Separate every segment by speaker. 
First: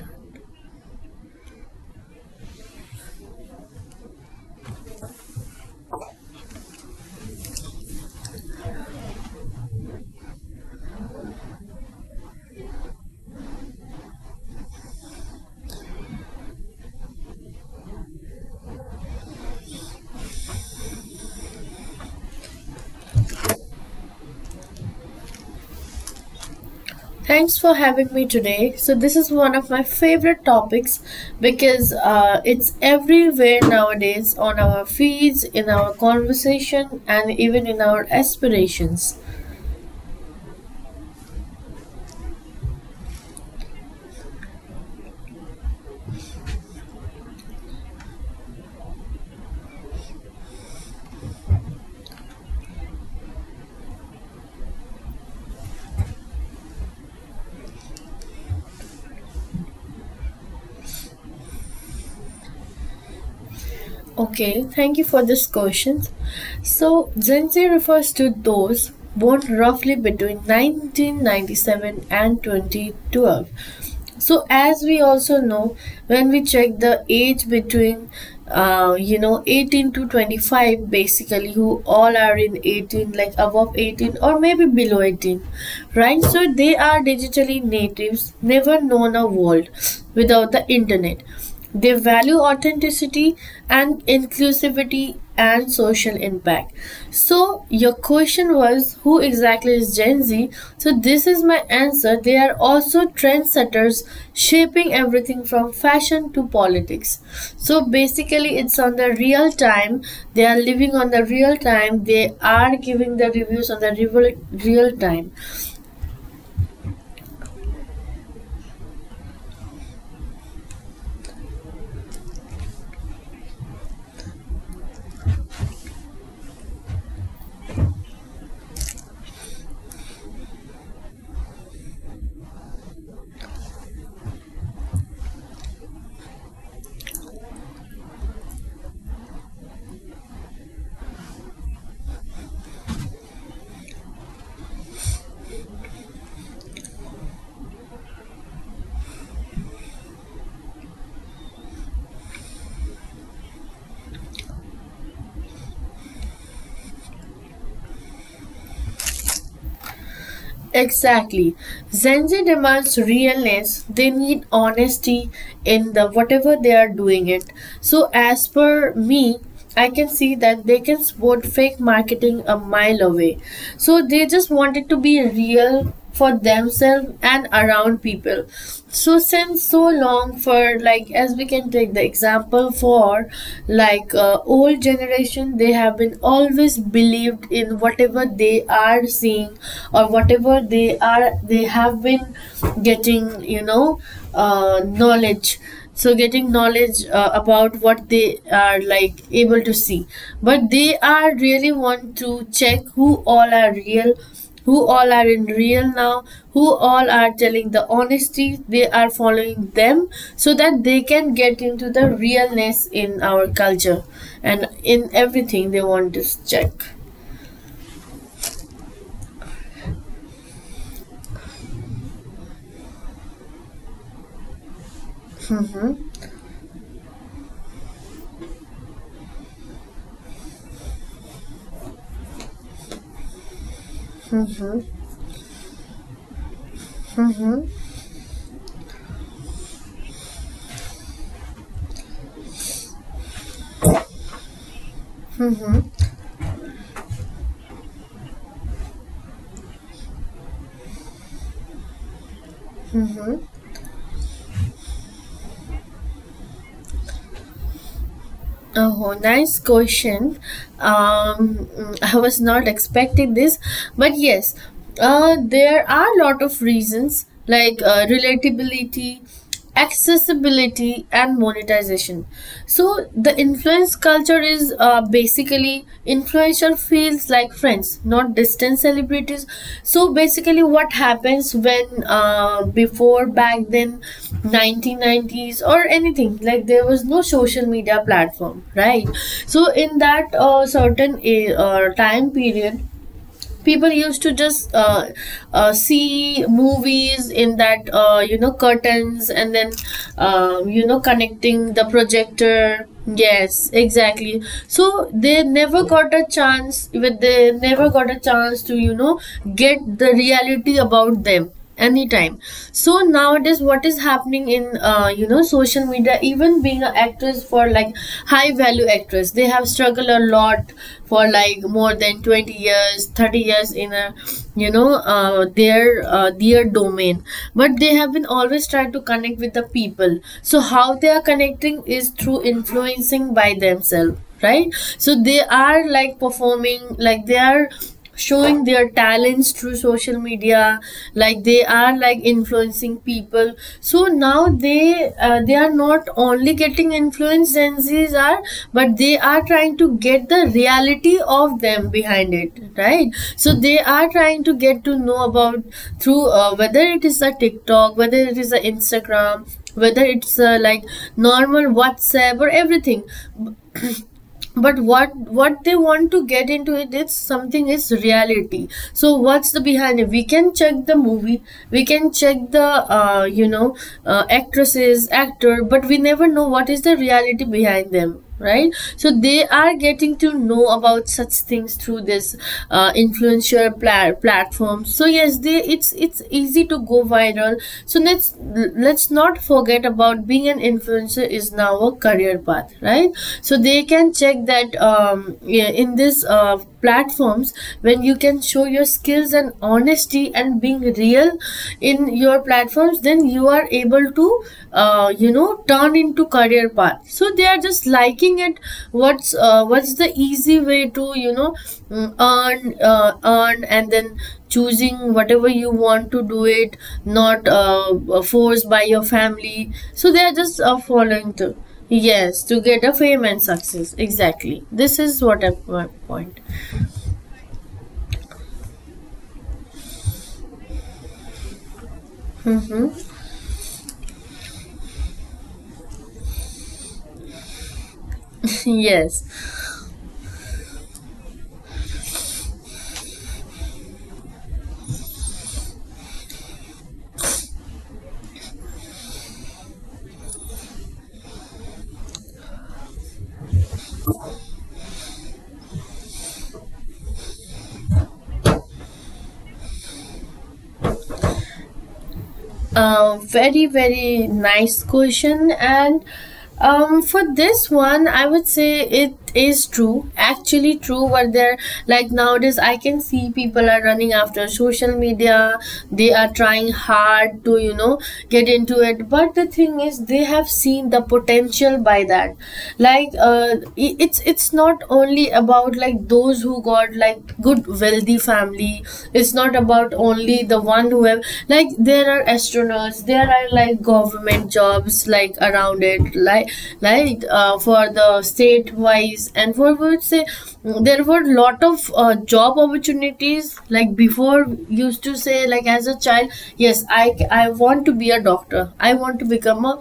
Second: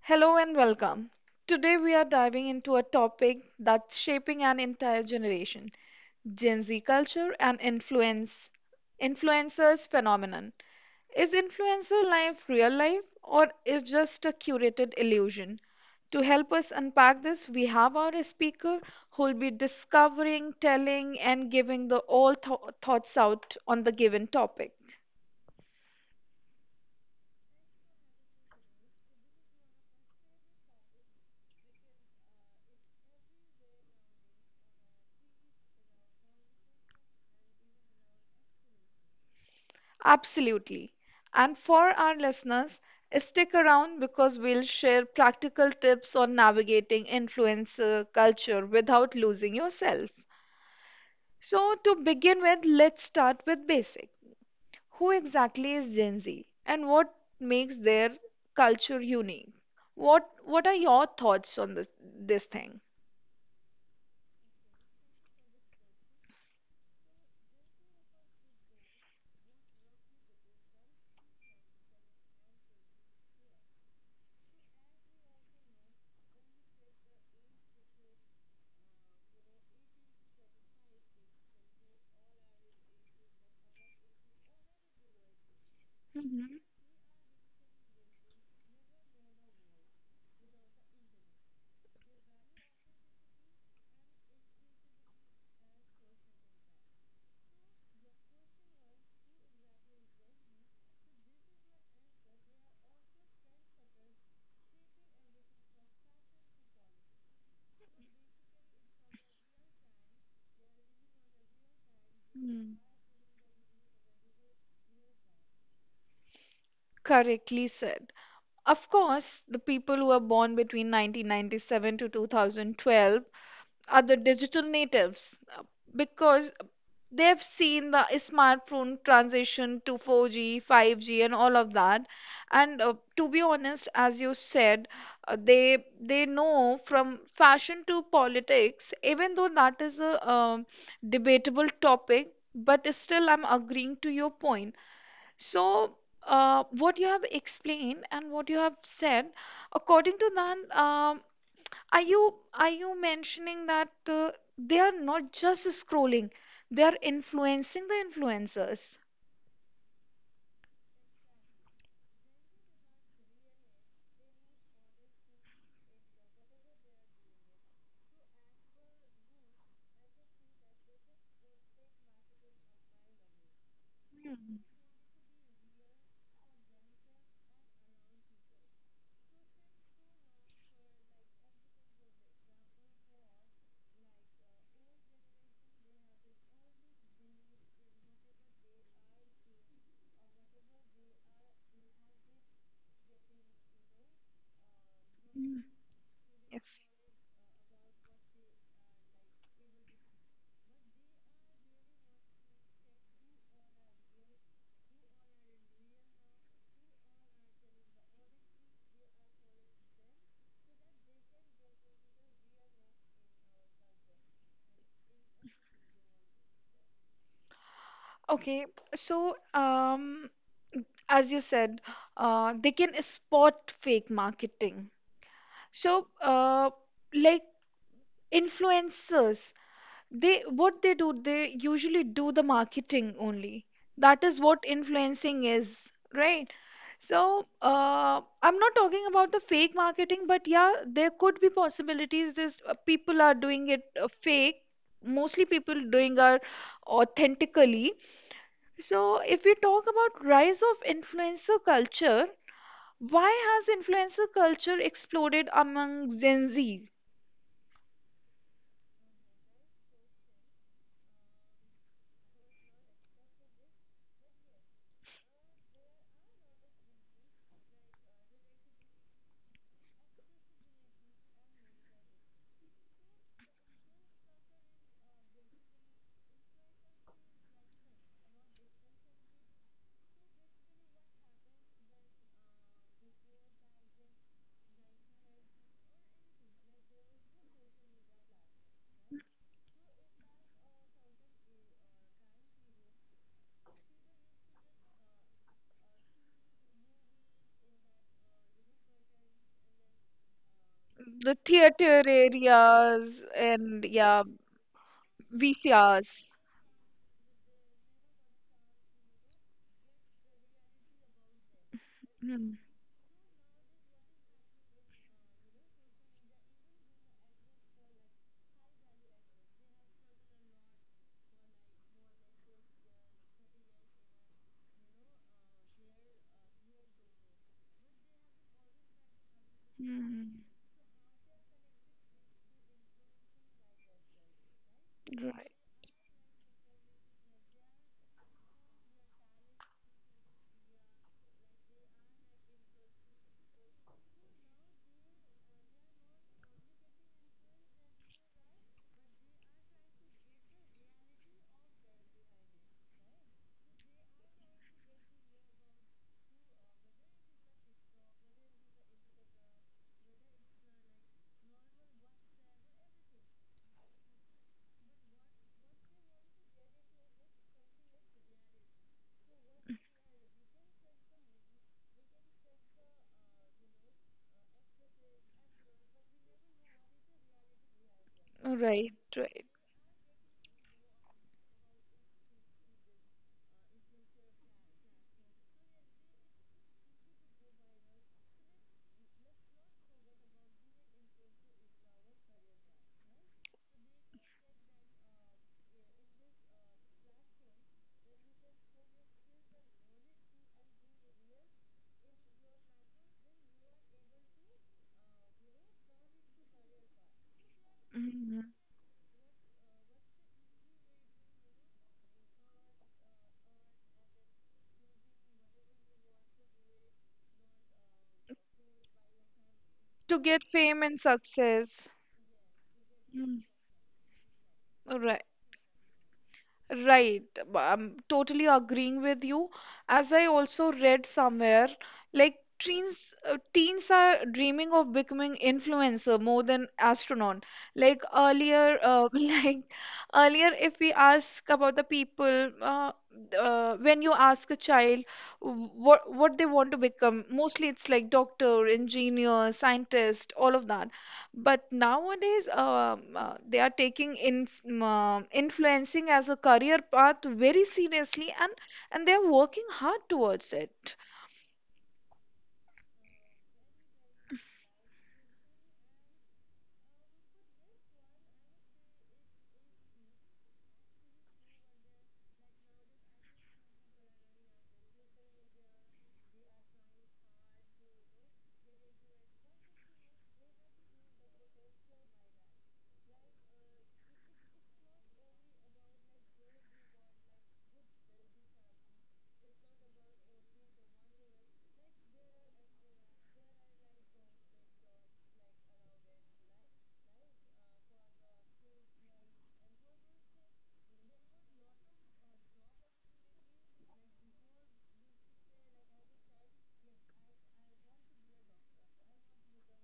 Speaker 1: Hello and welcome. Today we are diving into a topic that's shaping an entire generation, Gen Z culture and influencers phenomenon. Is influencer life real life or is just a curated illusion? To help us unpack this, we have our speaker who will be discovering, telling, and giving the all thoughts out on the given topic.
Speaker 2: Thanks for having me today. So, this is one of my favorite topics because it's everywhere nowadays on our feeds, in our conversation, and even in our aspirations.
Speaker 1: Absolutely. And for our listeners, stick around because we'll share practical tips on navigating influencer culture without losing yourself. So, to begin with, let's start with basic. Who exactly is Gen Z and what makes their culture unique? What are your thoughts on this thing?
Speaker 2: Okay, thank you for this question. So, Gen Z refers to those born roughly between 1997 and 2012. So, as we also know, when we check the age between, 18 to 25, basically, who all are in 18, like above 18 or maybe below 18, right? So,
Speaker 1: Mhm.
Speaker 2: they are digitally natives, never known a world without the internet. They value authenticity and inclusivity and social impact. So, your question was, who exactly is Gen Z? So, this is my answer. They are also trendsetters shaping everything from fashion to politics. So, basically, it's on the real time. They are living on the real time. They
Speaker 1: Mm.
Speaker 2: are giving the reviews on the real, real time.
Speaker 1: Correctly said. Of course, the people who are born between 1997 to 2012 are the digital natives uh, because they've seen the smartphone transition to 4G, 5G, and all of that. And to be honest, as you said, they know from fashion to politics, even though that is a debatable topic. But still, I'm agreeing to your point. So, what you have explained and what you have said, according to that. Are you mentioning that they are not just scrolling, they are influencing the influencers?
Speaker 2: Exactly. Zenji demands realness. They need honesty in the whatever they are doing it. So as per me, I can see that they can spot fake marketing a mile away. So they just wanted to be real for themselves and around people so since so long. For like as we can take the example for like old generation, they have been always believed in whatever they are seeing or whatever they have been getting, knowledge.
Speaker 1: Mm,
Speaker 2: So getting
Speaker 1: yes.
Speaker 2: knowledge about what they are like able to see, but they are really want to check who all are real, who all are in real now, who all are telling the honesty, they are following them so that they can get into the realness in our culture and in everything they want to check.
Speaker 1: Okay, so as you said, they can spot fake marketing. So, like influencers. They what they do, they usually do the marketing only. That is what influencing is, right? So I'm not talking about the fake marketing, but yeah, there could be possibilities this people are doing it fake. Mostly people doing are authentically. So if we talk about rise of influencer culture, why has influencer culture exploded among Gen Z?
Speaker 2: Oh, nice question. Um, I was not expecting this, but yes, there are a lot of reasons like relatability, accessibility, and monetization. So the influence culture is, basically the influencer feels like friends, not distant celebrities. So basically, what happens when, before back then, 1990s or anything, like there was no social media platform, right? So in that certain time period, people used to just see movies in that, curtains and then,
Speaker 1: The
Speaker 2: connecting the
Speaker 1: theater
Speaker 2: projector,
Speaker 1: areas,
Speaker 2: yes
Speaker 1: and yeah,
Speaker 2: exactly. So
Speaker 1: VCRs.
Speaker 2: they never got a chance to get the reality about them anytime.
Speaker 1: Mm,
Speaker 2: So nowadays what is happening in, social media, even being an actress for like high value actress, they have struggled a lot for like more than 20 years, 30 years in a, their domain. But they have been always trying to connect with the people,
Speaker 1: mm,
Speaker 2: so how they are connecting is through influencing by themselves, right? So they
Speaker 1: right,
Speaker 2: are like performing, like they are showing their talents through social media, like they are like influencing people. So now they are not only getting influenced Gen Z's are, but they are trying to get the reality of them behind it, right? So they are trying to get to know about through, whether it is a TikTok, whether it is a Instagram, whether it's like normal WhatsApp or everything. But what they want to get into it, it's something is reality. So what's the behind it, we can check the movie, we can check the actresses, actor, but we never know what is the reality behind them, right?
Speaker 1: right,
Speaker 2: So
Speaker 1: right.
Speaker 2: they are getting to know about such things through this influencer platform. So yes, they it's easy to go viral. So let's not forget about being an influencer is now a career path, right? So they can check that, yeah, in this platforms when you can show your skills and honesty and being real in your platforms, then you are able to, turned into career path. So they are just liking
Speaker 1: Mm.
Speaker 2: it. What's the easy way to, earn, and then choosing whatever you want to do it, not forced by your family. So
Speaker 1: To
Speaker 2: they are
Speaker 1: get
Speaker 2: just
Speaker 1: fame and
Speaker 2: following to,
Speaker 1: success.
Speaker 2: yes, to get a fame
Speaker 1: Mm,
Speaker 2: and success, exactly. This
Speaker 1: right.
Speaker 2: is my point.
Speaker 1: Right. I'm totally agreeing with you. As I also read somewhere, like teens, teens are dreaming of becoming influencer more than astronaut. Like earlier,
Speaker 2: Yes.
Speaker 1: if we ask about the people, when you ask a child what they want to become, mostly it's like doctor, engineer, scientist, all of that. But nowadays, they are taking in, influencing as a career path very seriously, and they are working hard towards it.
Speaker 2: Very, very nice question. And for this one, I would say it is true, actually true. But there, like nowadays, I can see people are running after social media. They are trying hard to, get into it. But the thing is, they have seen the potential by that. Like, it's not only about like those who got like good wealthy family. It's not about only the one who have level, like there are astronauts, there are like government jobs like around it, for the state wise and for would say there were lot of job opportunities. Like before used to say, like as a child, yes, I want to be a doctor, I want to become a,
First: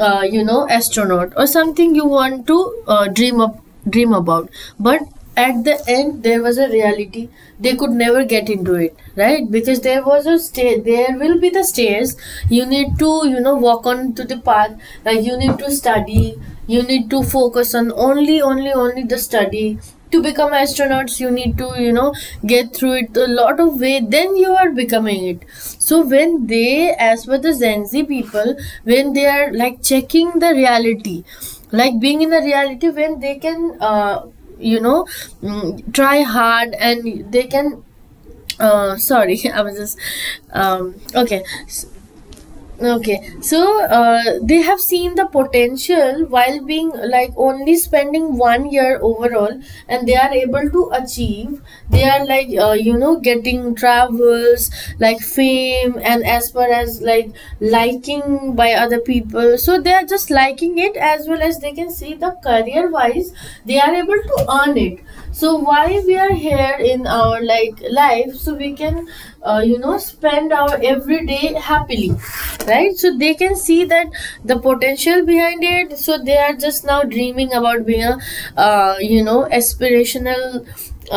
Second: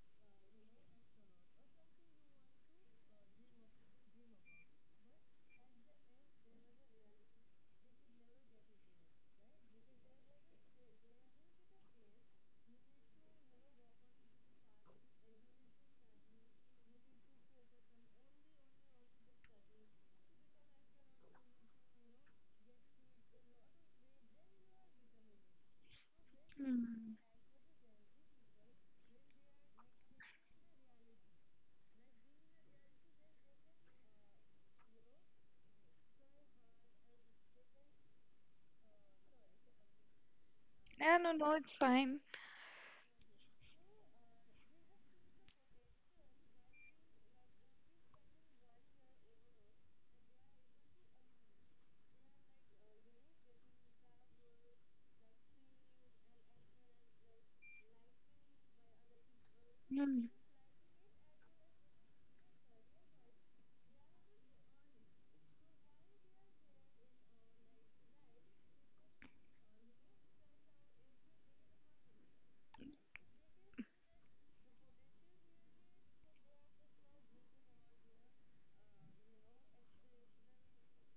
Speaker 2: astronaut or something you want to uh, dream up dream about. But at the end there was a reality, they could never get into it, right? Because there was a stair, there will be the stairs you need to, walk on to the path. Like you need to study, you need to focus on only only only the study. To become astronauts, you need to, get through it a lot of way, then you are becoming it. So when they,
Speaker 1: Hmm.
Speaker 2: as for the Gen Z people, when they are like checking the reality, like being in a reality, when they can, you know try hard and they can, sorry, I was just,
Speaker 1: Yeah, no,
Speaker 2: okay.
Speaker 1: no, it's fine.
Speaker 2: Okay, so they have seen the potential while being like only spending one year overall, and they are able to achieve. They are like, getting travels, like fame, and as far as like liking by other people. So they are
Speaker 1: Hmm.
Speaker 2: just liking it, as well as they can see the career wise, they are able to earn it. So why we are here in our like life, so we can, spend our everyday happily, right? So they can see that the potential behind it, so they are just now dreaming about being a, aspirational,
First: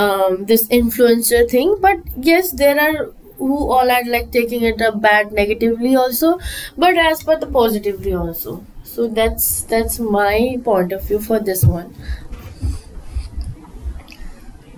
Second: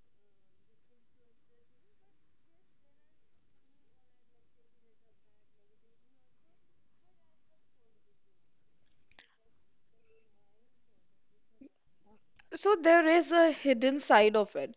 Speaker 2: this influencer thing. But yes, there are who all are like taking it up bad negatively also, but as per the positively also. So that's my point of view for this one.
Speaker 1: So there is a hidden side of it.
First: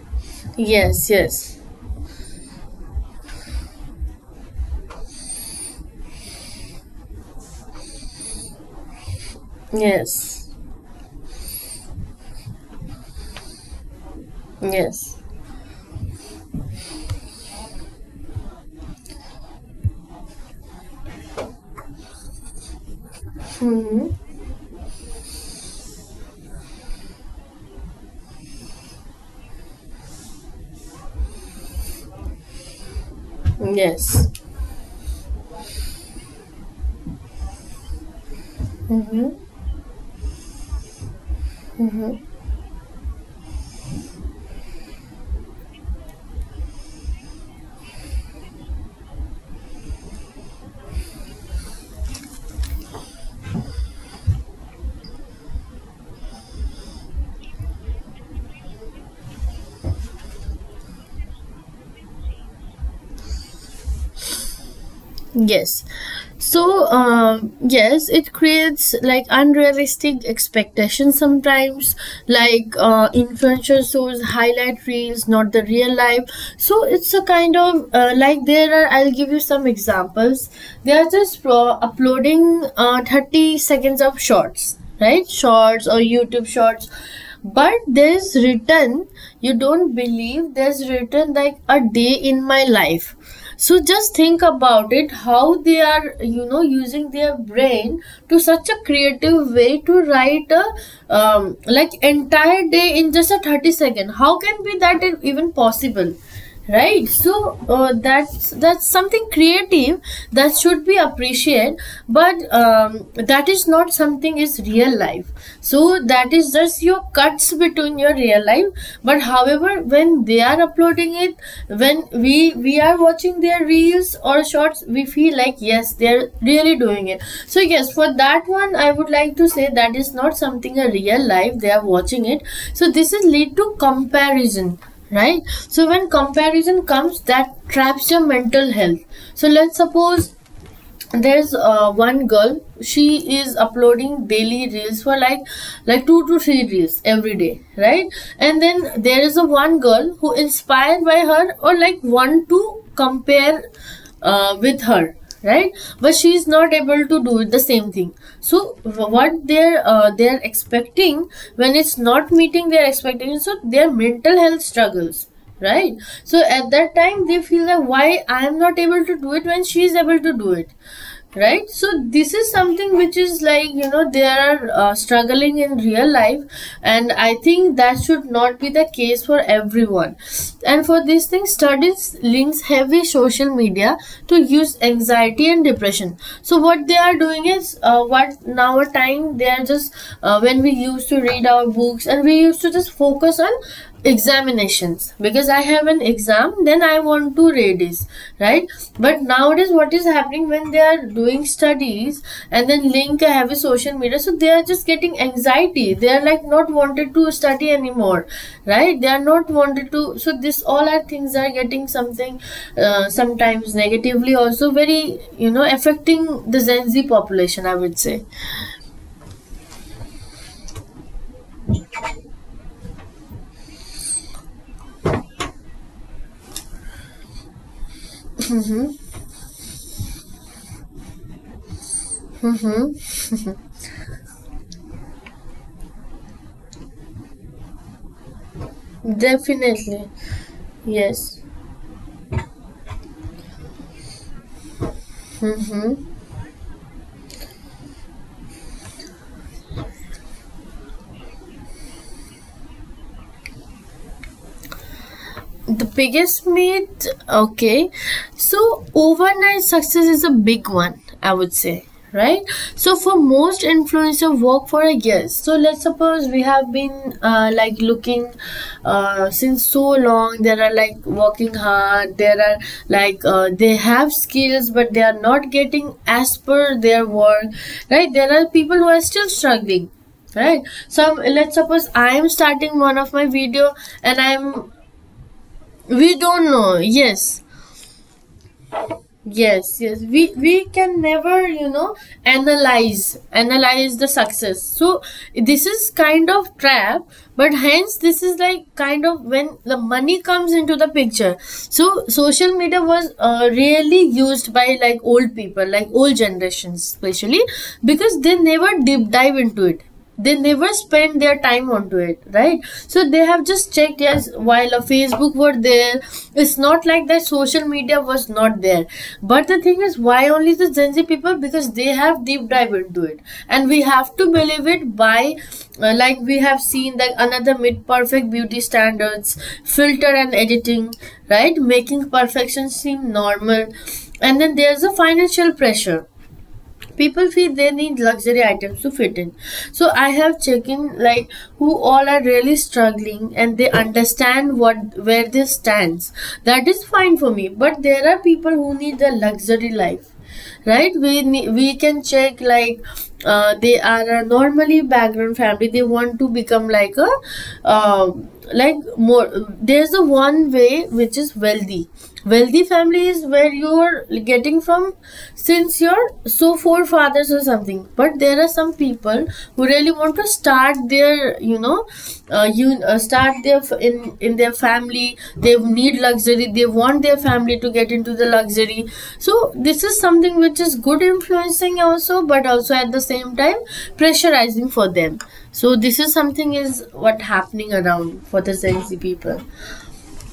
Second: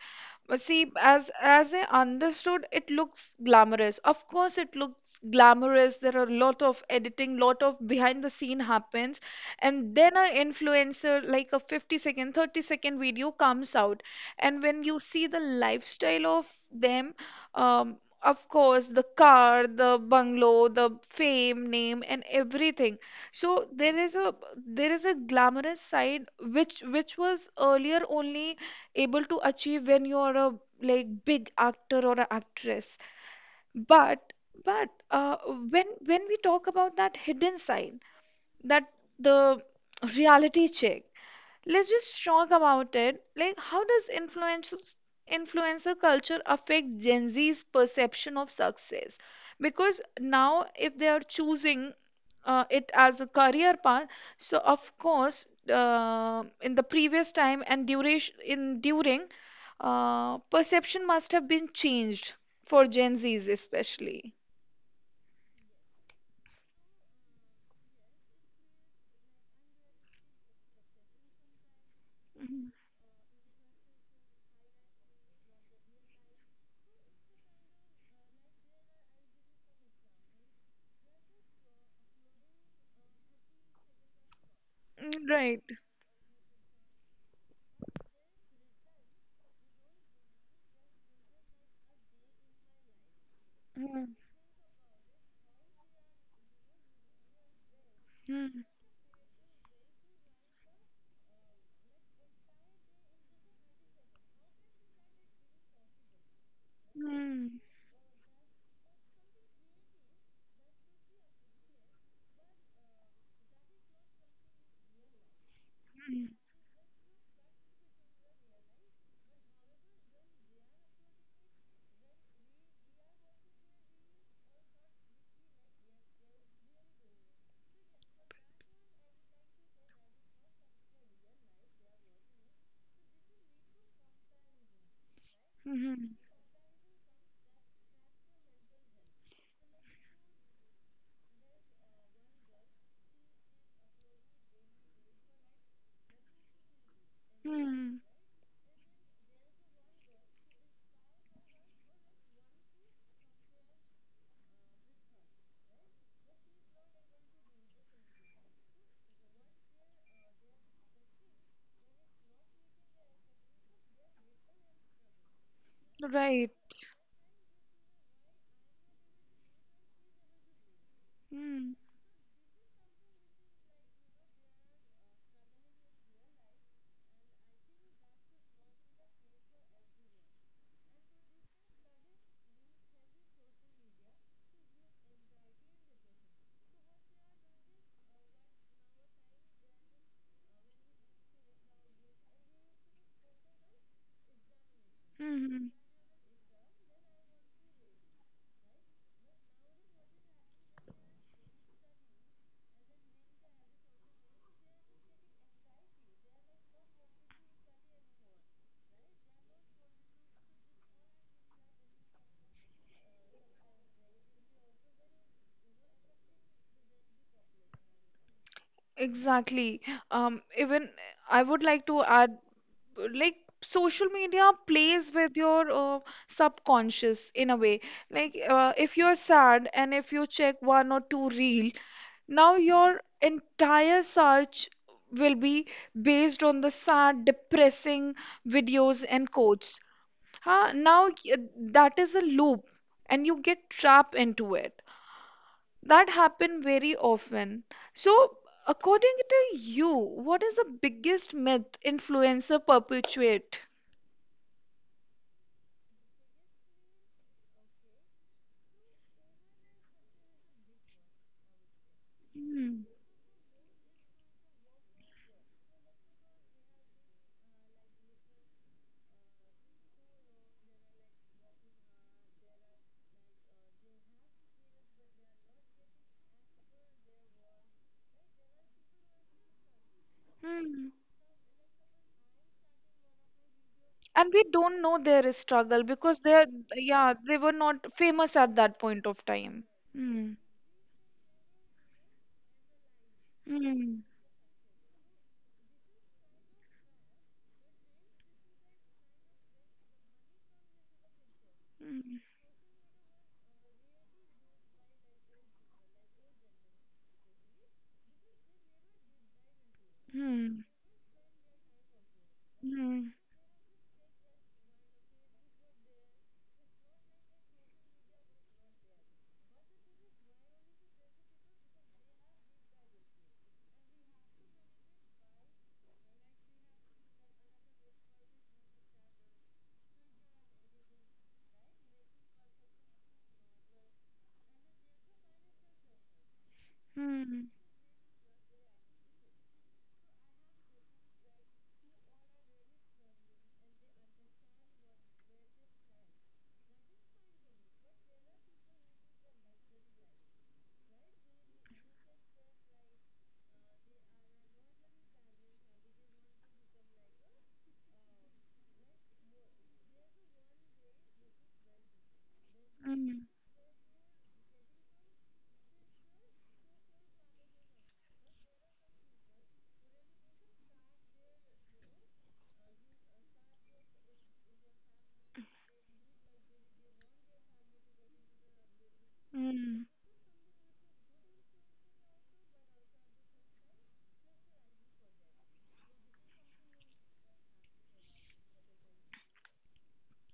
Speaker 1: But see,
Speaker 2: Yes.
Speaker 1: as
Speaker 2: Yes.
Speaker 1: as I understood, it looks glamorous. Of course, it looks glamorous. There are a lot of editing, lot of behind the scene happens, and then an
Speaker 2: Yes,
Speaker 1: influencer like a 50 second 30-second video comes out. And when you
Speaker 2: yes.
Speaker 1: see the lifestyle of them um of course, the car, the bungalow, the fame, name, and everything. So there
Speaker 2: Mm-hmm.
Speaker 1: is a there is a glamorous side, which was earlier only able to achieve when you are a like big actor or a actress.
Speaker 2: Yes.
Speaker 1: But but when we talk about that hidden side, that
Speaker 2: Mm-hmm.
Speaker 1: the reality check. Let's just talk about it. Like, how does influencer culture affect Gen Z's perception of success? Because now, if they are choosing it as a career path, so of course, in the previous time and duration in during, perception must have been changed for Gen Z's especially.
Speaker 2: Yes. So, yes, it creates like unrealistic expectations sometimes,
Speaker 1: Mhm.
Speaker 2: like influencer shows highlight reels, not the real life. So, it's a kind of, like there are, I'll give you some examples. They are just uploading 30 seconds of shorts, right?
Speaker 1: Mm, right.
Speaker 2: Shorts or YouTube shorts. But there's written, you don't believe, there's written like a day in my life. So just
Speaker 1: Mm.
Speaker 2: think about it, how they are, using their brain to such
Speaker 1: Mm.
Speaker 2: a creative way to write a, like entire day in just a 30 second. How can be that even possible? Right, so
Speaker 1: Mm.
Speaker 2: that's something creative that should be appreciated. But that is not something is real life. So
Speaker 1: Mm,
Speaker 2: that is just your cuts between your real life. But however, when they are uploading it, when we are watching their reels or shorts, we feel like yes, they're really doing it. So yes, for that one I would like to say that is not something a real life they are watching it. So this is lead to comparison, right? So when
Speaker 1: mhm,
Speaker 2: comparison comes, that traps your mental health. So let's suppose there's one girl, she is uploading daily reels for like, 2 to 3 reels every day,
Speaker 1: mm,
Speaker 2: right? And then there is a one girl who inspired by her or like want to compare with her, right? But she is not able to do it the same thing. So what they're they're expecting, when it's not meeting their expectations, so their mental health struggles, right? So
Speaker 1: right.
Speaker 2: at that time they feel that why I am not able to do it when she is able to do it, right?
Speaker 1: Mm,
Speaker 2: So this is something which is like, they are struggling in real life, and I think that should not be the case for everyone. And for this thing, studies links heavy social media to use anxiety and depression. So what they are doing is, what now a time they are just, when we used to read our books and we used to just focus on examinations because I
Speaker 1: mhm.
Speaker 2: have an exam, then I want to radies, right? But nowadays what is happening, when they are doing studies and then link I have a heavy social media, so They are just getting anxiety. They are like not wanted to study anymore, right? They are not wanted to, so this all are things are getting something sometimes negatively also very affecting the Gen Z population, I would say.
Speaker 1: Exactly. Even I would like to add, like, social media plays with your subconscious in a way. Like, if you're sad and if you check one or two reel, now your entire search will be based on the sad, depressing videos and quotes.
Speaker 2: Definitely,
Speaker 1: Huh? Now
Speaker 2: yes.
Speaker 1: that is a loop, and you get trapped into it. That happen very often. So, according to you, what is the biggest myth influencer perpetuate?
Speaker 2: The biggest myth, okay. So overnight success is a big one, I would say, right?
Speaker 1: Hmm.
Speaker 2: So for most influencers, work for a year. So let's suppose we have been like looking since so long. There are like working hard. There are like they have skills, but they are not getting as per their work, right? There are people who are still struggling, right?
Speaker 1: Hmm.
Speaker 2: So let's suppose I am starting one of my video and
Speaker 1: And we
Speaker 2: I'm
Speaker 1: don't know their struggle
Speaker 2: we
Speaker 1: because
Speaker 2: don't know.
Speaker 1: yeah, they
Speaker 2: Yes,
Speaker 1: were not famous at that point of time.
Speaker 2: yes, yes, we
Speaker 1: Hmm.
Speaker 2: we can never analyze
Speaker 1: Hmm.
Speaker 2: the success. So this is kind of trap, but hence this is like kind of when the money comes into the picture. So
Speaker 1: Hmm.
Speaker 2: social media was really used by like old people, like old generations especially, because they never deep dive into it. They
Speaker 1: Hmm.
Speaker 2: never spend their time onto it, right? So
Speaker 1: Hmm.
Speaker 2: they have just checked. Yes, while a Facebook were there, it's not like that social media was not there, but the thing is why only the Gen Z people, because they have deep dive into it. And we have to believe it by like we have seen that another mid perfect beauty standards, filter and editing, right, making perfection seem normal. And then there's a financial pressure. People
Speaker 1: Hmm.
Speaker 2: feel they need luxury items to fit in. So I have checked in like who all are really struggling and they understand what where this stands. That is fine for me, but there are people who need the luxury life, right? We can check like they are a normally background family. They want to become like a uh, like more there's a one way which is wealthy. Wealthy family is
Speaker 1: Hmm.
Speaker 2: where you're getting from, since your so forefathers or something. But there are some people who really want to start their, you know, you in their family, they need luxury. They want their family to get into the luxury. So this
Speaker 1: Hmm.
Speaker 2: is something which is good influencing also, but also at the same time pressurizing for them. So this is something is what happening around for the Gen Z people.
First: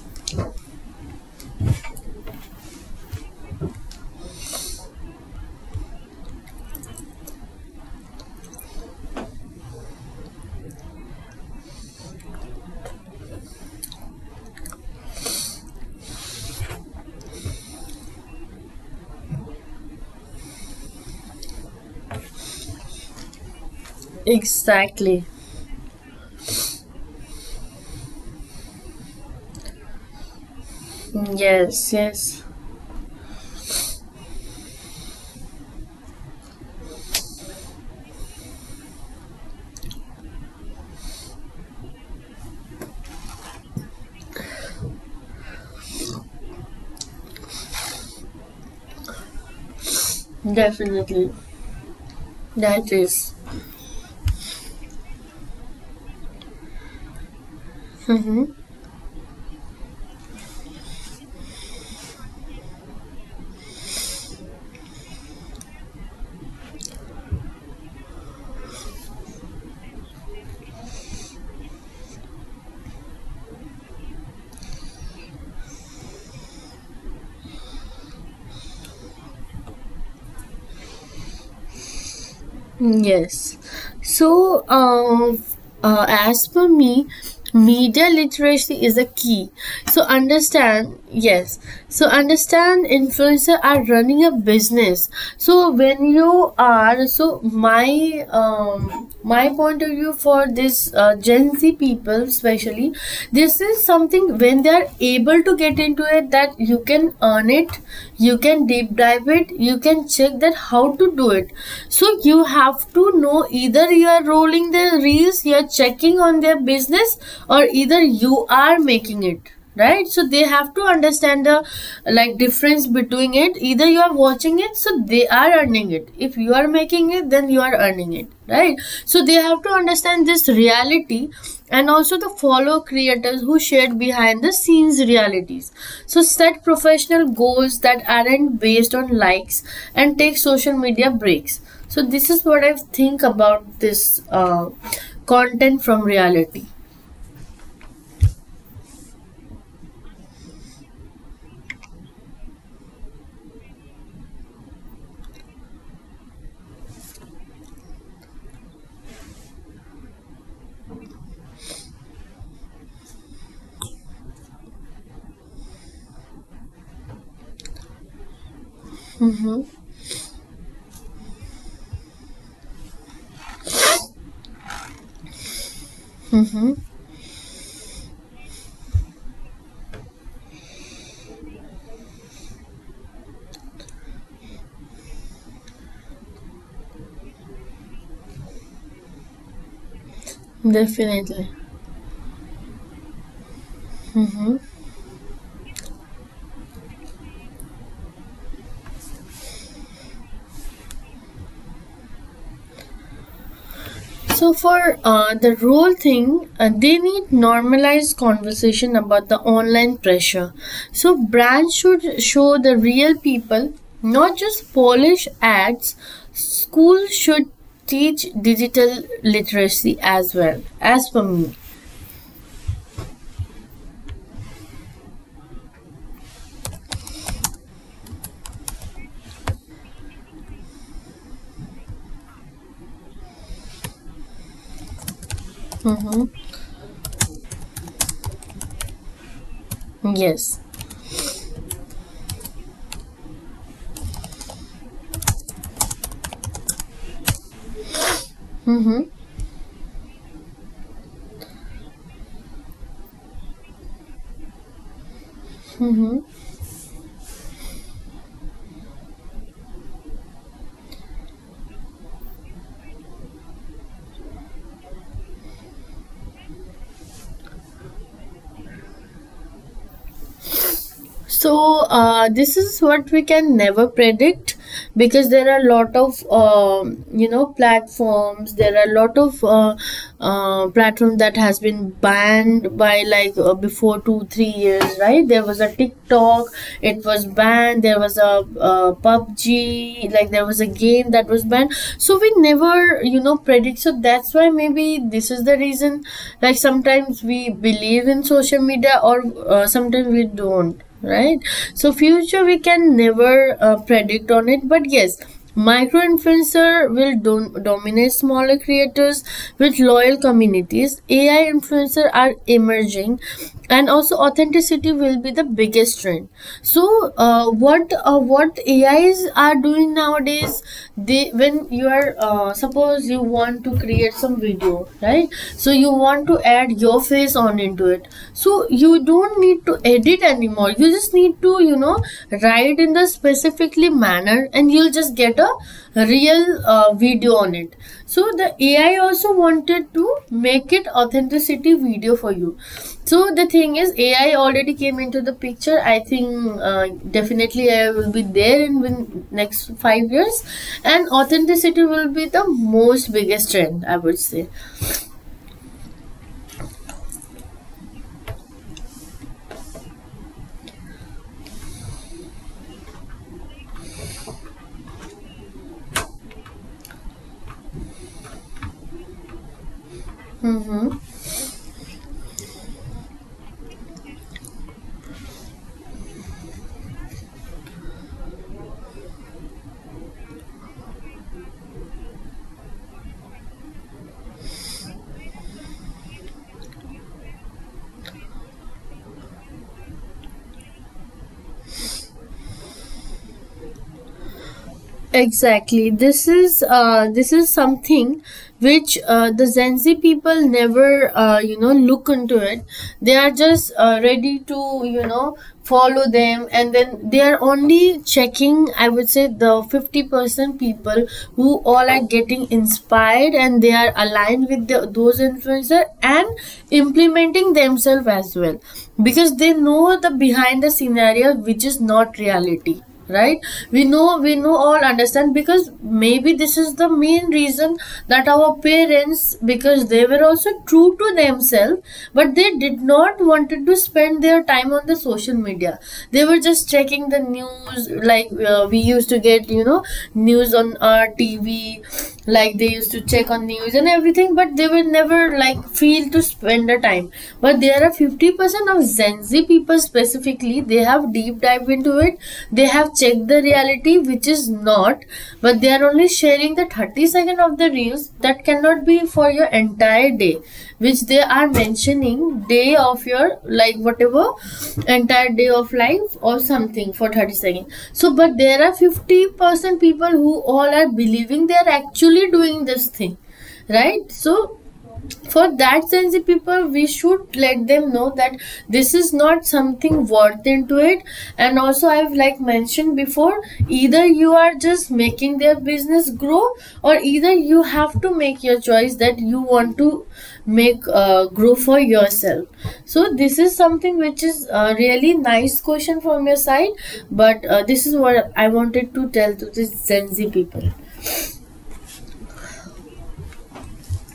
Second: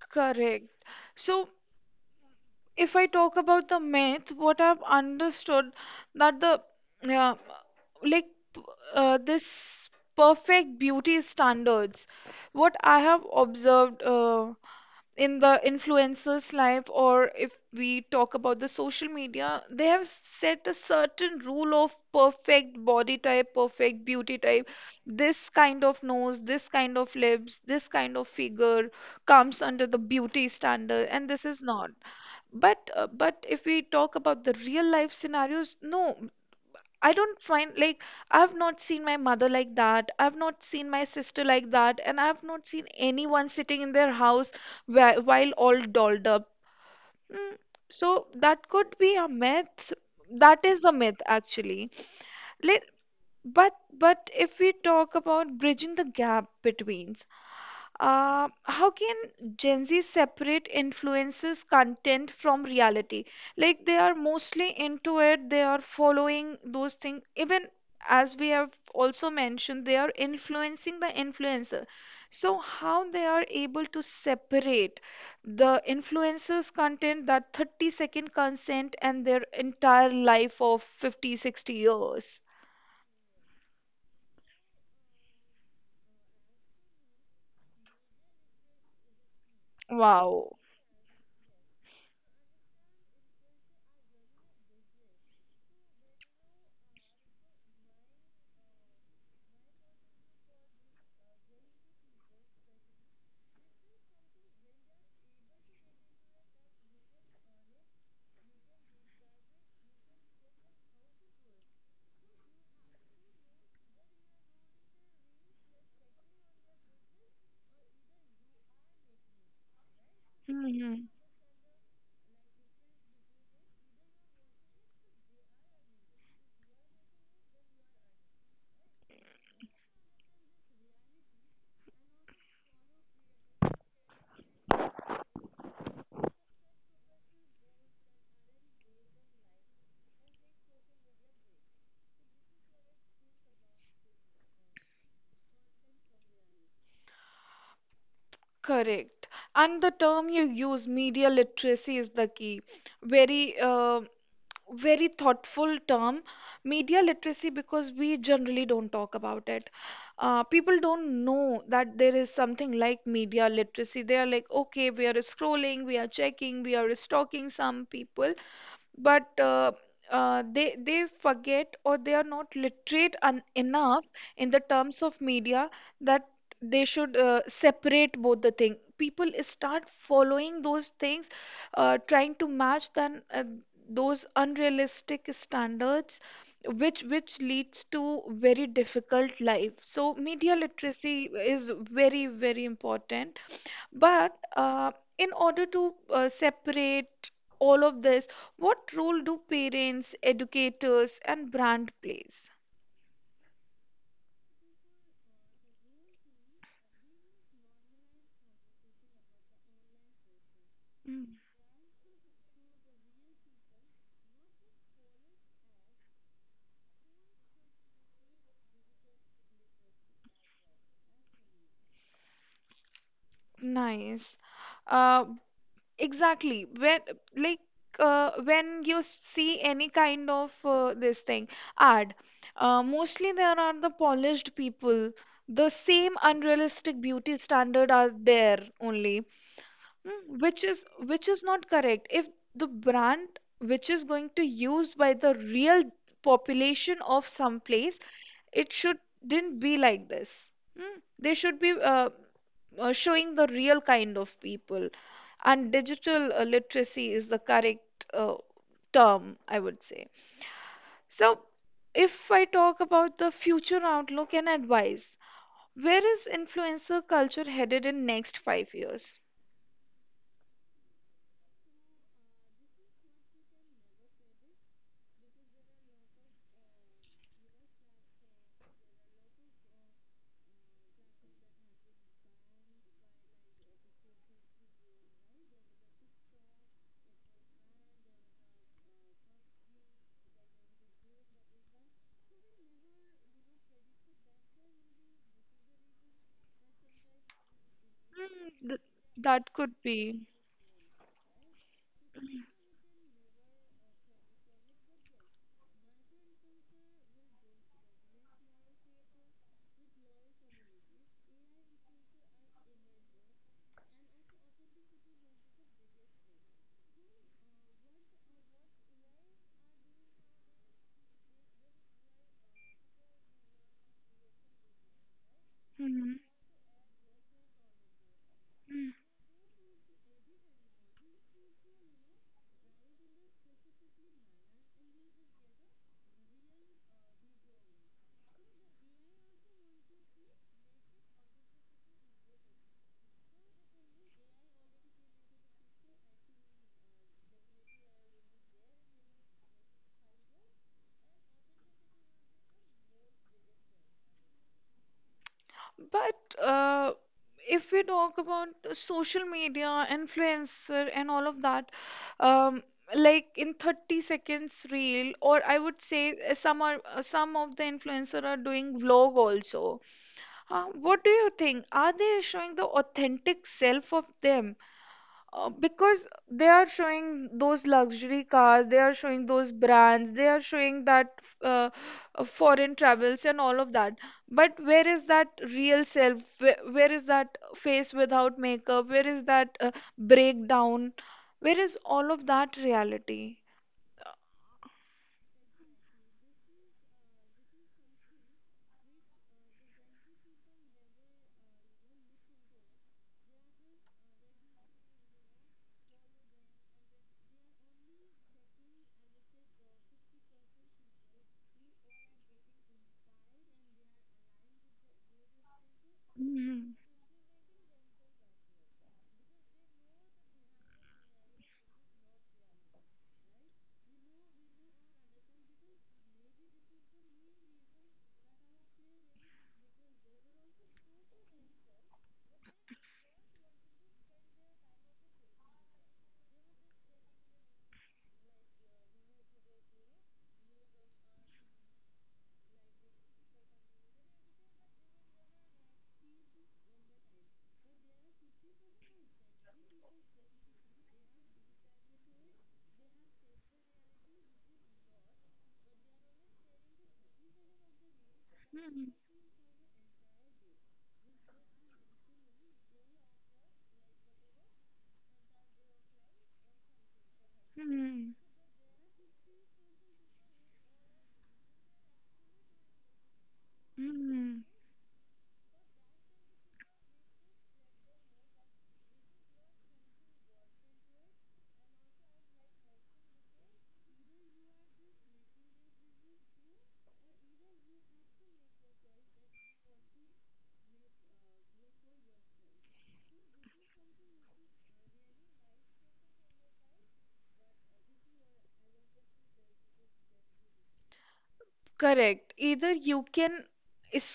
Speaker 1: Correct. So if I talk about the myth, what I've understood that the uh, like this perfect beauty standards, what I have observed. In the influencers' life, or if we talk about the social media, they have set a certain rule of perfect body type, perfect beauty type.
Speaker 2: Exactly.
Speaker 1: This kind of nose, this kind of lips, this kind of figure comes under the beauty standard, and this
Speaker 2: Mm,
Speaker 1: is not.
Speaker 2: yes, yes.
Speaker 1: But if we talk about the real life scenarios, no, I don't find like I've not seen my mother like that. I've not seen my sister like that, and I've not seen anyone sitting in their house while all dolled up. Mm. So that could be a myth. That is a myth
Speaker 2: Definitely
Speaker 1: actually. Let,
Speaker 2: that is.
Speaker 1: but but if we talk about bridging the gap between
Speaker 2: Mhm.
Speaker 1: how can Gen Z separate influences content from reality? Like they are mostly into it, they are following those things. Even as we have also mentioned, they are influencing the influencer. So how they are able to separate the influencers content, that 30-second consent and their entire life of 50, 60 years.
Speaker 2: Yes. So, as per me, media literacy is a key. So
Speaker 1: Wow.
Speaker 2: understand, yes. So understand influencer are running a business. So when you are, so my my point of view for this Gen Z people especially, this is something when they are able to get into it, that you can earn it, you can deep dive it, you can check that how to do it. So you have to know, either you are rolling the reels, you are checking on their business, or either you are making it, right? So they have to understand the like difference between it. Either you are watching it, so they are earning it. If you are making it, then you are earning it, right? So they have to understand this reality, and also the follow creators who shared behind the scenes realities. So set professional goals that aren't based on likes, and take social media breaks. So this is what I think about this content from reality.
Speaker 1: Correct. And the term you use, media literacy, is the key. Very, very thoughtful term. Media literacy, because we generally don't talk about it. People don't know that there is something like media literacy. They are like, okay, we are scrolling, we are checking, we are stalking some people, but they forget or they are not literate enough in the terms of media that they should separate both the thing people start following those things trying to match then those unrealistic standards which leads to very difficult life. So media literacy
Speaker 2: Definitely.
Speaker 1: is very very important. But in order to separate all of this, what role do parents, educators, and brand plays?
Speaker 2: So for the role thing, they need normalized conversation about the online pressure. So
Speaker 1: Mm.
Speaker 2: brands should show the real people, not just polish ads. Schools should teach digital literacy as well. As for me,
Speaker 1: Nice. Uh, exactly. Like when you see any kind of this thing ad, mostly there are the polished people. The same unrealistic beauty standard are there only. Mm,
Speaker 2: yes.
Speaker 1: which is which is not correct. If the brand which is going to use by the real population of some place, it should didn't be like this. Mm, they should be showing the real kind of people, and digital literacy is the correct term, I would say. So if I talk about the future outlook and advice, where is influencer culture headed in next 5 years?
Speaker 2: So this is what we can never predict, because there are a lot of you know, platforms. There are a lot of platform that has been banned by like before 2 3 years, right? There was a TikTok, it was banned. There was a PUBG, like there was a game that was banned. So we never, you know, predict. So that's why maybe this is the reason. Like sometimes we believe in social
Speaker 1: Th-
Speaker 2: media or
Speaker 1: that could
Speaker 2: sometimes
Speaker 1: be.
Speaker 2: we don't, right? So future we can never predict on it, but yes, micro influencer will dominate smaller creators with loyal communities. AI influencer are emerging, and also authenticity will be the biggest trend. So what AIs are doing nowadays, they when you are suppose you want to create some video, right? So you
Speaker 1: Mhm.
Speaker 2: want to add your face on it into it. So you
Speaker 1: Mm.
Speaker 2: don't need to edit anymore, you just need to, you know, write in the specifically manner and you'll just get a real video on it. So the AI also wanted to make it authenticity video for you. So the thing is AI already came into the picture, I think. Definitely AI will be there in next 5 years, and authenticity will be the most biggest trend, I would say.
Speaker 1: But if we talk about the social media, influencer, and all of that, um, like in 30 seconds reel, or I would say some of the influencer are doing vlog also. What do you think? Are they showing the authentic self of them? Because they are showing those luxury cars, they are showing those brands, they are showing that uh, foreign travels and all of that. But where is that real self? Where is that face without makeup? Where is that breakdown? Where is all of that reality? Uh,
Speaker 2: Exactly. This is something which the Gen Z people never you know look into it. They are just ready to, you know, follow them, and then they are only checking. I would say the 50% people who all are getting inspired, and they are aligned with the, those influencer and
Speaker 1: mhm.
Speaker 2: implementing themselves as well, because they know the behind the scenario which is not reality, right? We know all understand, because maybe this is the main reason that our parents, because they were also true to themselves, but they did not wanted to spend their time on the social media. They were just checking the news, like we used to get, you know, news on our TV. Like they used to check on news and everything, but they will never like feel to spend the time. But there are few 50% of Gen Z people specifically, they have deep dive into it. They have checked the reality, which is not, but they are only sharing the 30 second of the reels that cannot
Speaker 1: Mhm.
Speaker 2: be for your entire day, which they are mentioning day of your like whatever entire day of life or something for 30 second. So,
Speaker 1: Mhm.
Speaker 2: but there are 50% people who all are believing they are actually doing this thing, right?
Speaker 1: Mhm.
Speaker 2: So for that sensitive people, we should let them know that this is not something worth into it. And also I've like mentioned before, either you are just making their business grow, or either you have to make your choice that you want to make grow for yourself. So this is something which is a really nice question from your side, but this is what I wanted to tell to these Gen Z people.
Speaker 1: Correct. Either you can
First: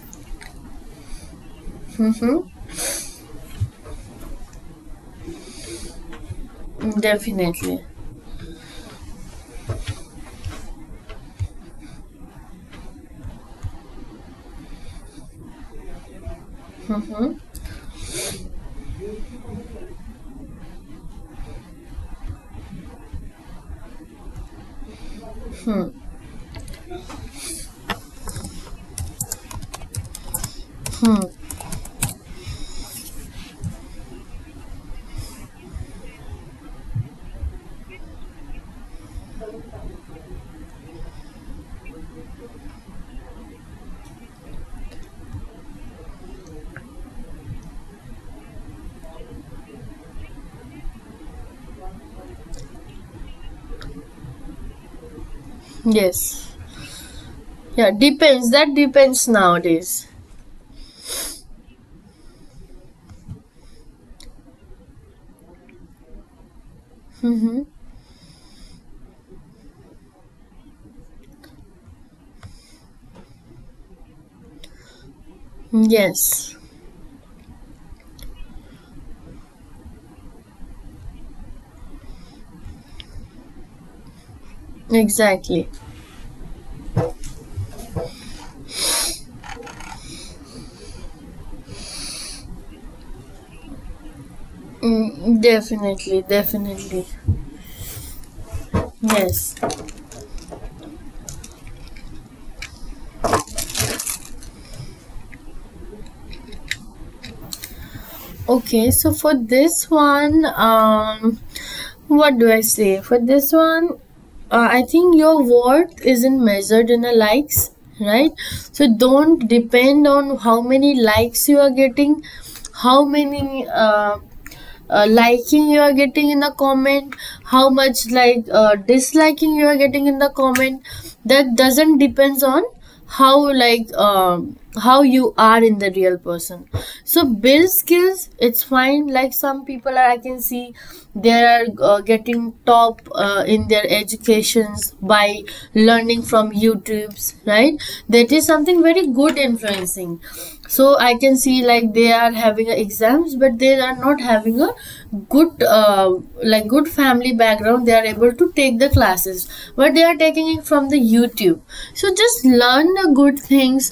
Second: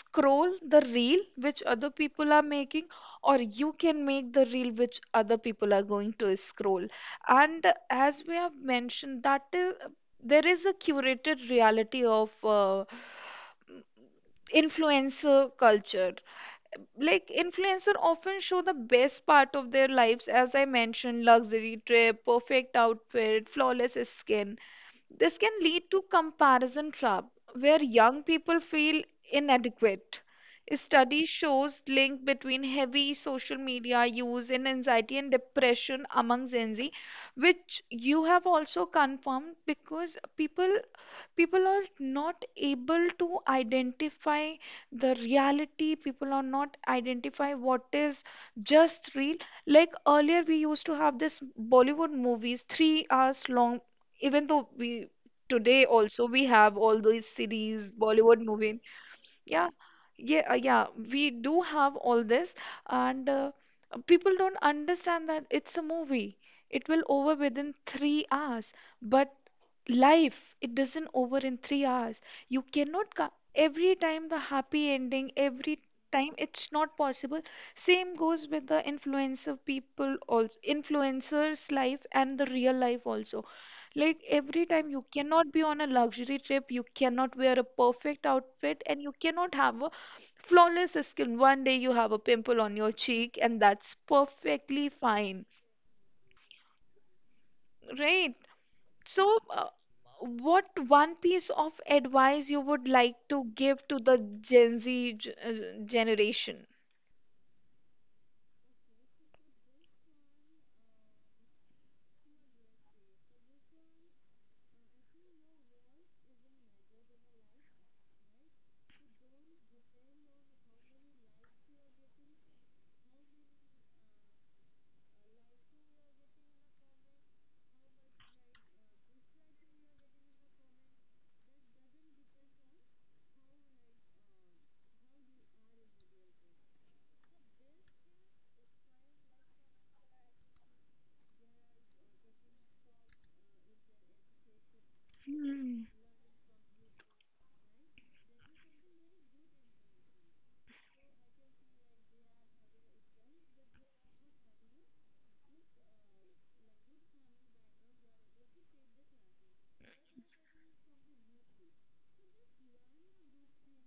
Speaker 1: scroll the reel which other people are
Speaker 2: Hmm?
Speaker 1: making, or you can make the reel which other people are going to scroll. And
Speaker 2: Definitely.
Speaker 1: as we have mentioned, that is, there is a curated reality of influencer culture. Like influencer often show the best part of their lives, as I mentioned, luxury trip, perfect outfit, flawless skin. This can lead to comparison trap where young people feel inadequate. Study shows link between heavy social media use and anxiety and depression among Gen Z, which you have also confirmed because people people are not able to identify the reality. People are not identify what is just real. Like earlier, we used to have this Bollywood movies 3 hours long, even though we today also we
Speaker 2: Yes.
Speaker 1: have all those series
Speaker 2: Yeah,
Speaker 1: bollywood
Speaker 2: depends. That
Speaker 1: movie,
Speaker 2: depends
Speaker 1: yeah,
Speaker 2: nowadays.
Speaker 1: yeah, yeah, we do have all this. And people don't understand that it's a movie, it will over
Speaker 2: Mm-hmm.
Speaker 1: within 3 hours. But life it doesn't over in 3 hours. You cannot every time the happy ending, every time
Speaker 2: Yes,
Speaker 1: it's not possible. Same goes with the influencer people also, influencers life and the real life also. Like every time you cannot be
Speaker 2: exactly.
Speaker 1: on a luxury trip, you cannot wear a perfect outfit, and you cannot have a flawless skin. One day you have a pimple on your cheek, and that's perfectly
Speaker 2: Mm,
Speaker 1: fine,
Speaker 2: definitely, definitely.
Speaker 1: right? So,
Speaker 2: Yes.
Speaker 1: what one piece of advice you would like to give to the Gen Z generation?
Speaker 2: Okay, so for this one, what do I say? For this one, I think your worth isn't measured in a likes, right? So don't depend on how many likes you are getting, how many liking you are getting in the comment, how much like disliking you are getting in the comment. That doesn't depends on how like how you are in the real person. So build skills. It's fine, like some people are, I can see they are getting top in their educations by
Speaker 1: Hmm.
Speaker 2: learning from YouTubes, right? That is something very good influencing. So I can see like they are having a exams, but they are not having a good like good family background. They are able to take the classes, but they are taking it from the YouTube. So just learn the good things,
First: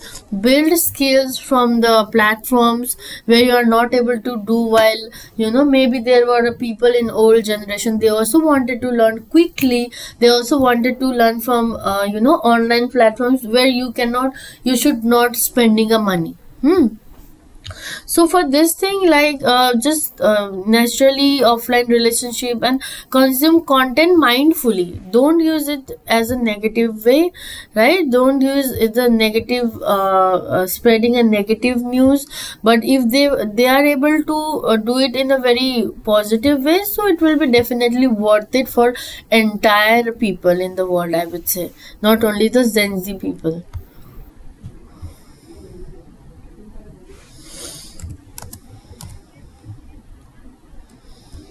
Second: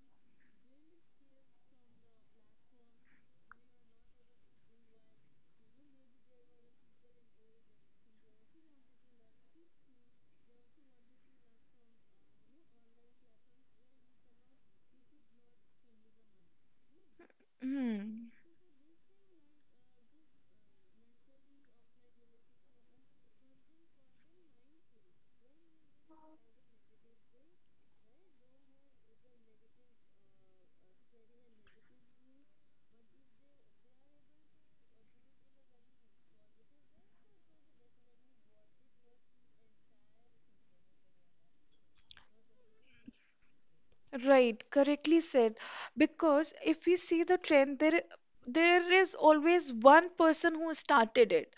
Speaker 2: build skills from the platforms where you are not able to do, while you know maybe there were people in old generation, they also wanted to learn quickly. They also wanted to learn from you know, online platforms where you cannot, you should not spending a money. Hmm.
Speaker 1: Hmm.
Speaker 2: So for this thing, like just naturally offline relationship and consume content mindfully. Don't use it as a negative way, right? Don't use it the negative spreading a negative news. But if they are able to do it in a very positive way, so it will be definitely worth it for entire people in the world, I would say, not only the Gen Z people.
Speaker 1: Right, correctly said. Because if we see the trend, there is always one person who started it.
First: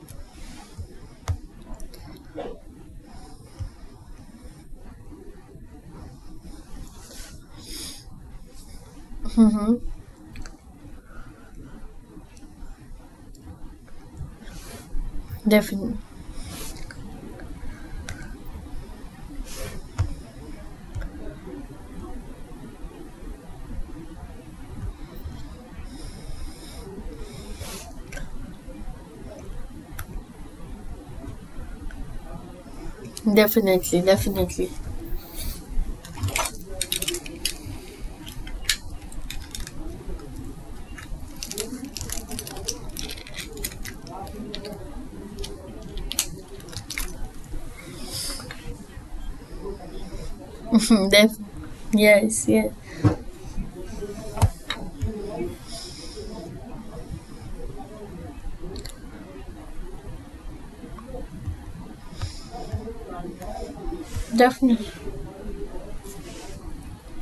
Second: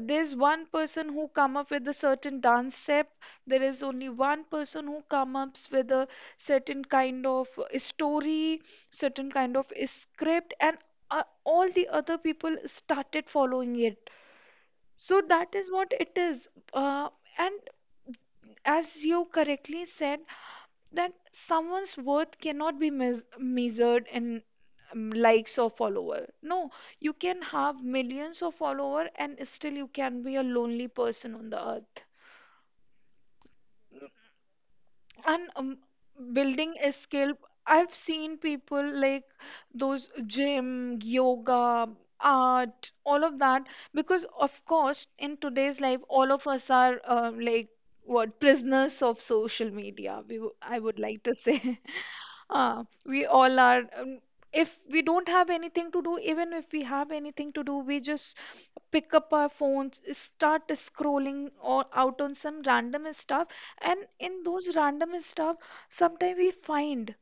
Speaker 1: There's one person who come up with a certain dance step. There is only one person who come up with a certain kind of story, certain kind of
Speaker 2: Hmm.
Speaker 1: script, and all the other people started following it. So that is what
Speaker 2: Definitely,
Speaker 1: it is. Uh, and as you correctly said, that someone's worth cannot be measured in likes or follower. No, you can have millions of follower and still you can be a lonely person on the earth.
Speaker 2: definitely, definitely.
Speaker 1: And building a skill, I've seen people like those gym, yoga, art, all of that. Because of course in today's life all of us are like what, prisoners of social media, I would like to
Speaker 2: Def-
Speaker 1: say.
Speaker 2: yes, yes,
Speaker 1: We all are, if we don't have anything to do, even if we have anything to do, we just pick up our phones, start scrolling or out on some random stuff. And in those
Speaker 2: definitely,
Speaker 1: random stuff sometimes we find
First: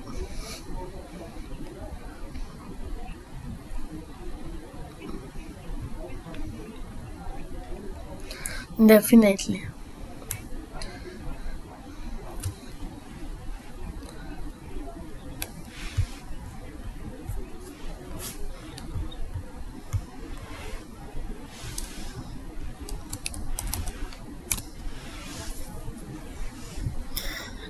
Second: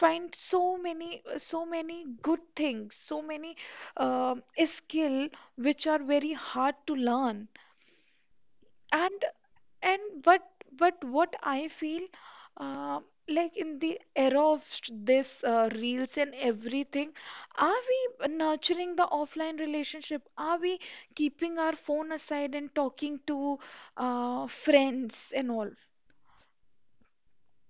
Speaker 1: find so many good things, so many um skill, which are very hard to learn. And
Speaker 2: definitely.
Speaker 1: and but but what I feel, uh, like in the era of this reels and everything, are we nurturing the offline relationship, are we keeping our phone aside and talking to friends and all?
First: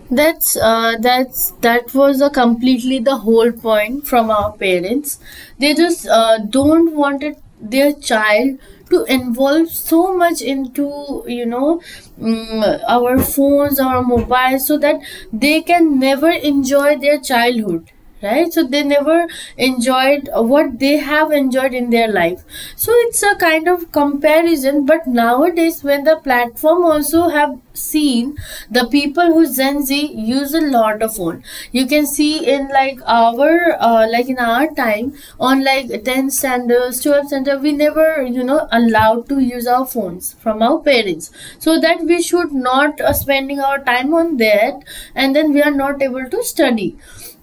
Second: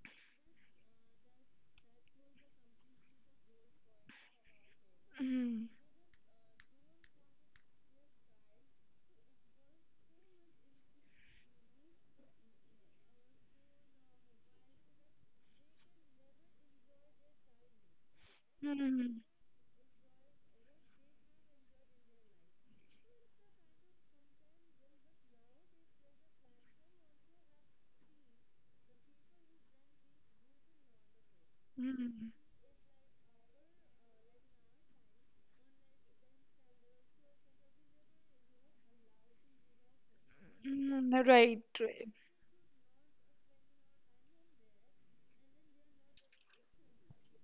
Speaker 2: That's that was a completely the whole point from our parents.
Speaker 1: Mm.
Speaker 2: They just don't wanted their child to involve so much into, you know, mm, our phones, our mobiles, so that they can never enjoy their childhood, right? So they never
Speaker 1: Mm,
Speaker 2: enjoyed what they have enjoyed in their life. So it's a kind of comparison, but nowadays when the platform also have seen the people who Gen Z use a lot of phone, you can see
Speaker 1: mm,
Speaker 2: in like our like in our time on like 10 standards 12 standard, we never, you know, allowed to use our phones from our
Speaker 1: mm,
Speaker 2: parents,
Speaker 1: right,
Speaker 2: so that
Speaker 1: right.
Speaker 2: we should not spending our time on that, and then we are not able to study.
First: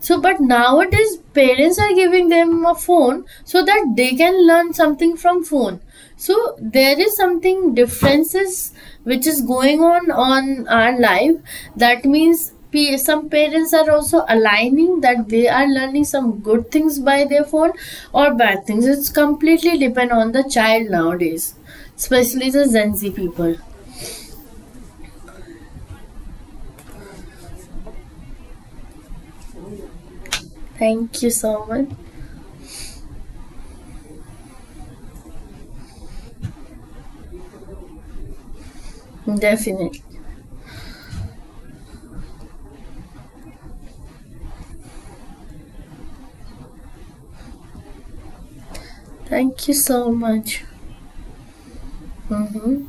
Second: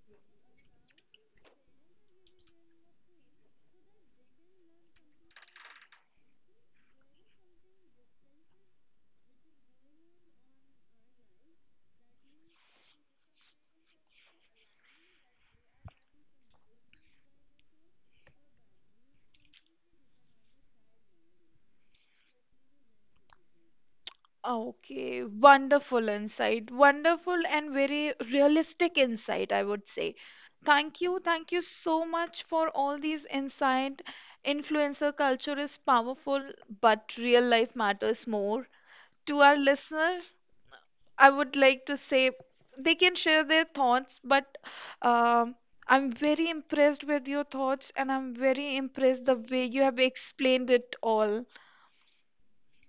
Speaker 2: So, but nowadays parents are giving them a phone so that they can learn something from phone. So there is something differences which is going on our life. That means some parents are also aligning that they are learning some good things by their phone or bad things. It's completely depend on the child nowadays, especially the Gen Z people.
Speaker 1: Ah, okay, wonderful insight. Wonderful and very realistic insight, I would say. Thank you.
Speaker 2: Thank you
Speaker 1: Thank you
Speaker 2: so much.
Speaker 1: so much for all these insight. Influencer culture is powerful, but real life matters more. To our
Speaker 2: Definitely.
Speaker 1: listeners, I would like to say they can share their thoughts, but um, I'm very impressed with your thoughts and I'm very impressed the way
Speaker 2: Thank you
Speaker 1: you have
Speaker 2: so much.
Speaker 1: explained it all.
Speaker 2: Mm-hmm.